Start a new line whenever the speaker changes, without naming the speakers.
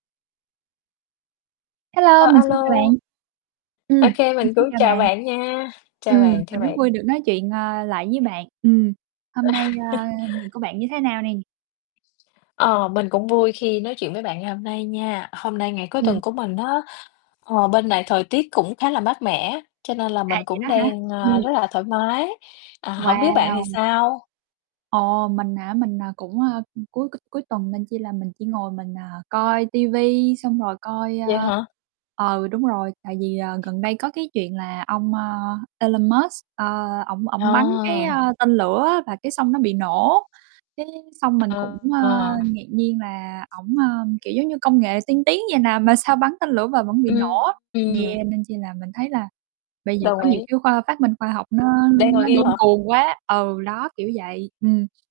Hello,
Ờ,
mình
a
xin chào
lô.
bạn. Ừm,
OK,
mình
mình
xin
cũng
chào
chào
bạn.
bạn nha, chào
Ừm,
bạn, chào
mình rất
bạn.
vui được nói chuyện, à, lại với bạn. Ừm, hôm nay, a, ngày của bạn như thế nào nè?
Ờ, mình cũng vui khi nói chuyện với bạn ngày hôm nay nha. Hôm nay ngày cuối
Ừm.
tuần của mình á, ờ, bên này thời tiết cũng khá là mát mẻ, cho nên là
À,
mình
vậy
cũng
đó hả?
đang, ơ,
Ừm.
rất là thoải mái. À, hổng biết bạn thì
Wow!
sao?
Ồ, mình hả? Mình, à, cũng, a, ưm, cuối c cuối tuần nên chi là mình chỉ ngồi mình, à, coi ti vi xong rồi coi,
Vậy
a
hả?
ừ, đúng rồi. Tại vì, ờ, gần đây có cái chuyện là ông, a, Elon Musk, ơ, ổng ổng bắn cái,
À.
ơ, tên lửa á, và cái xong nó bị nổ, cái xong mình cũng, ơ,
Ờ.
ngạc nhiên là ổng, ơ, kiểu giống như, công nghệ tiên tiến vậy nè, mà sao bắn tên lửa mà vẫn bị nổ á.
Ừm.
Yeah, nên chi là mình thấy là bây giờ
Đồng
có nhiều
ý.
cái khoa phát minh khoa học nó
Đang
nó
ngồi
điên
[unintelligible] hả?
cuồng quá, ừ, đó kiểu vậy, ừm.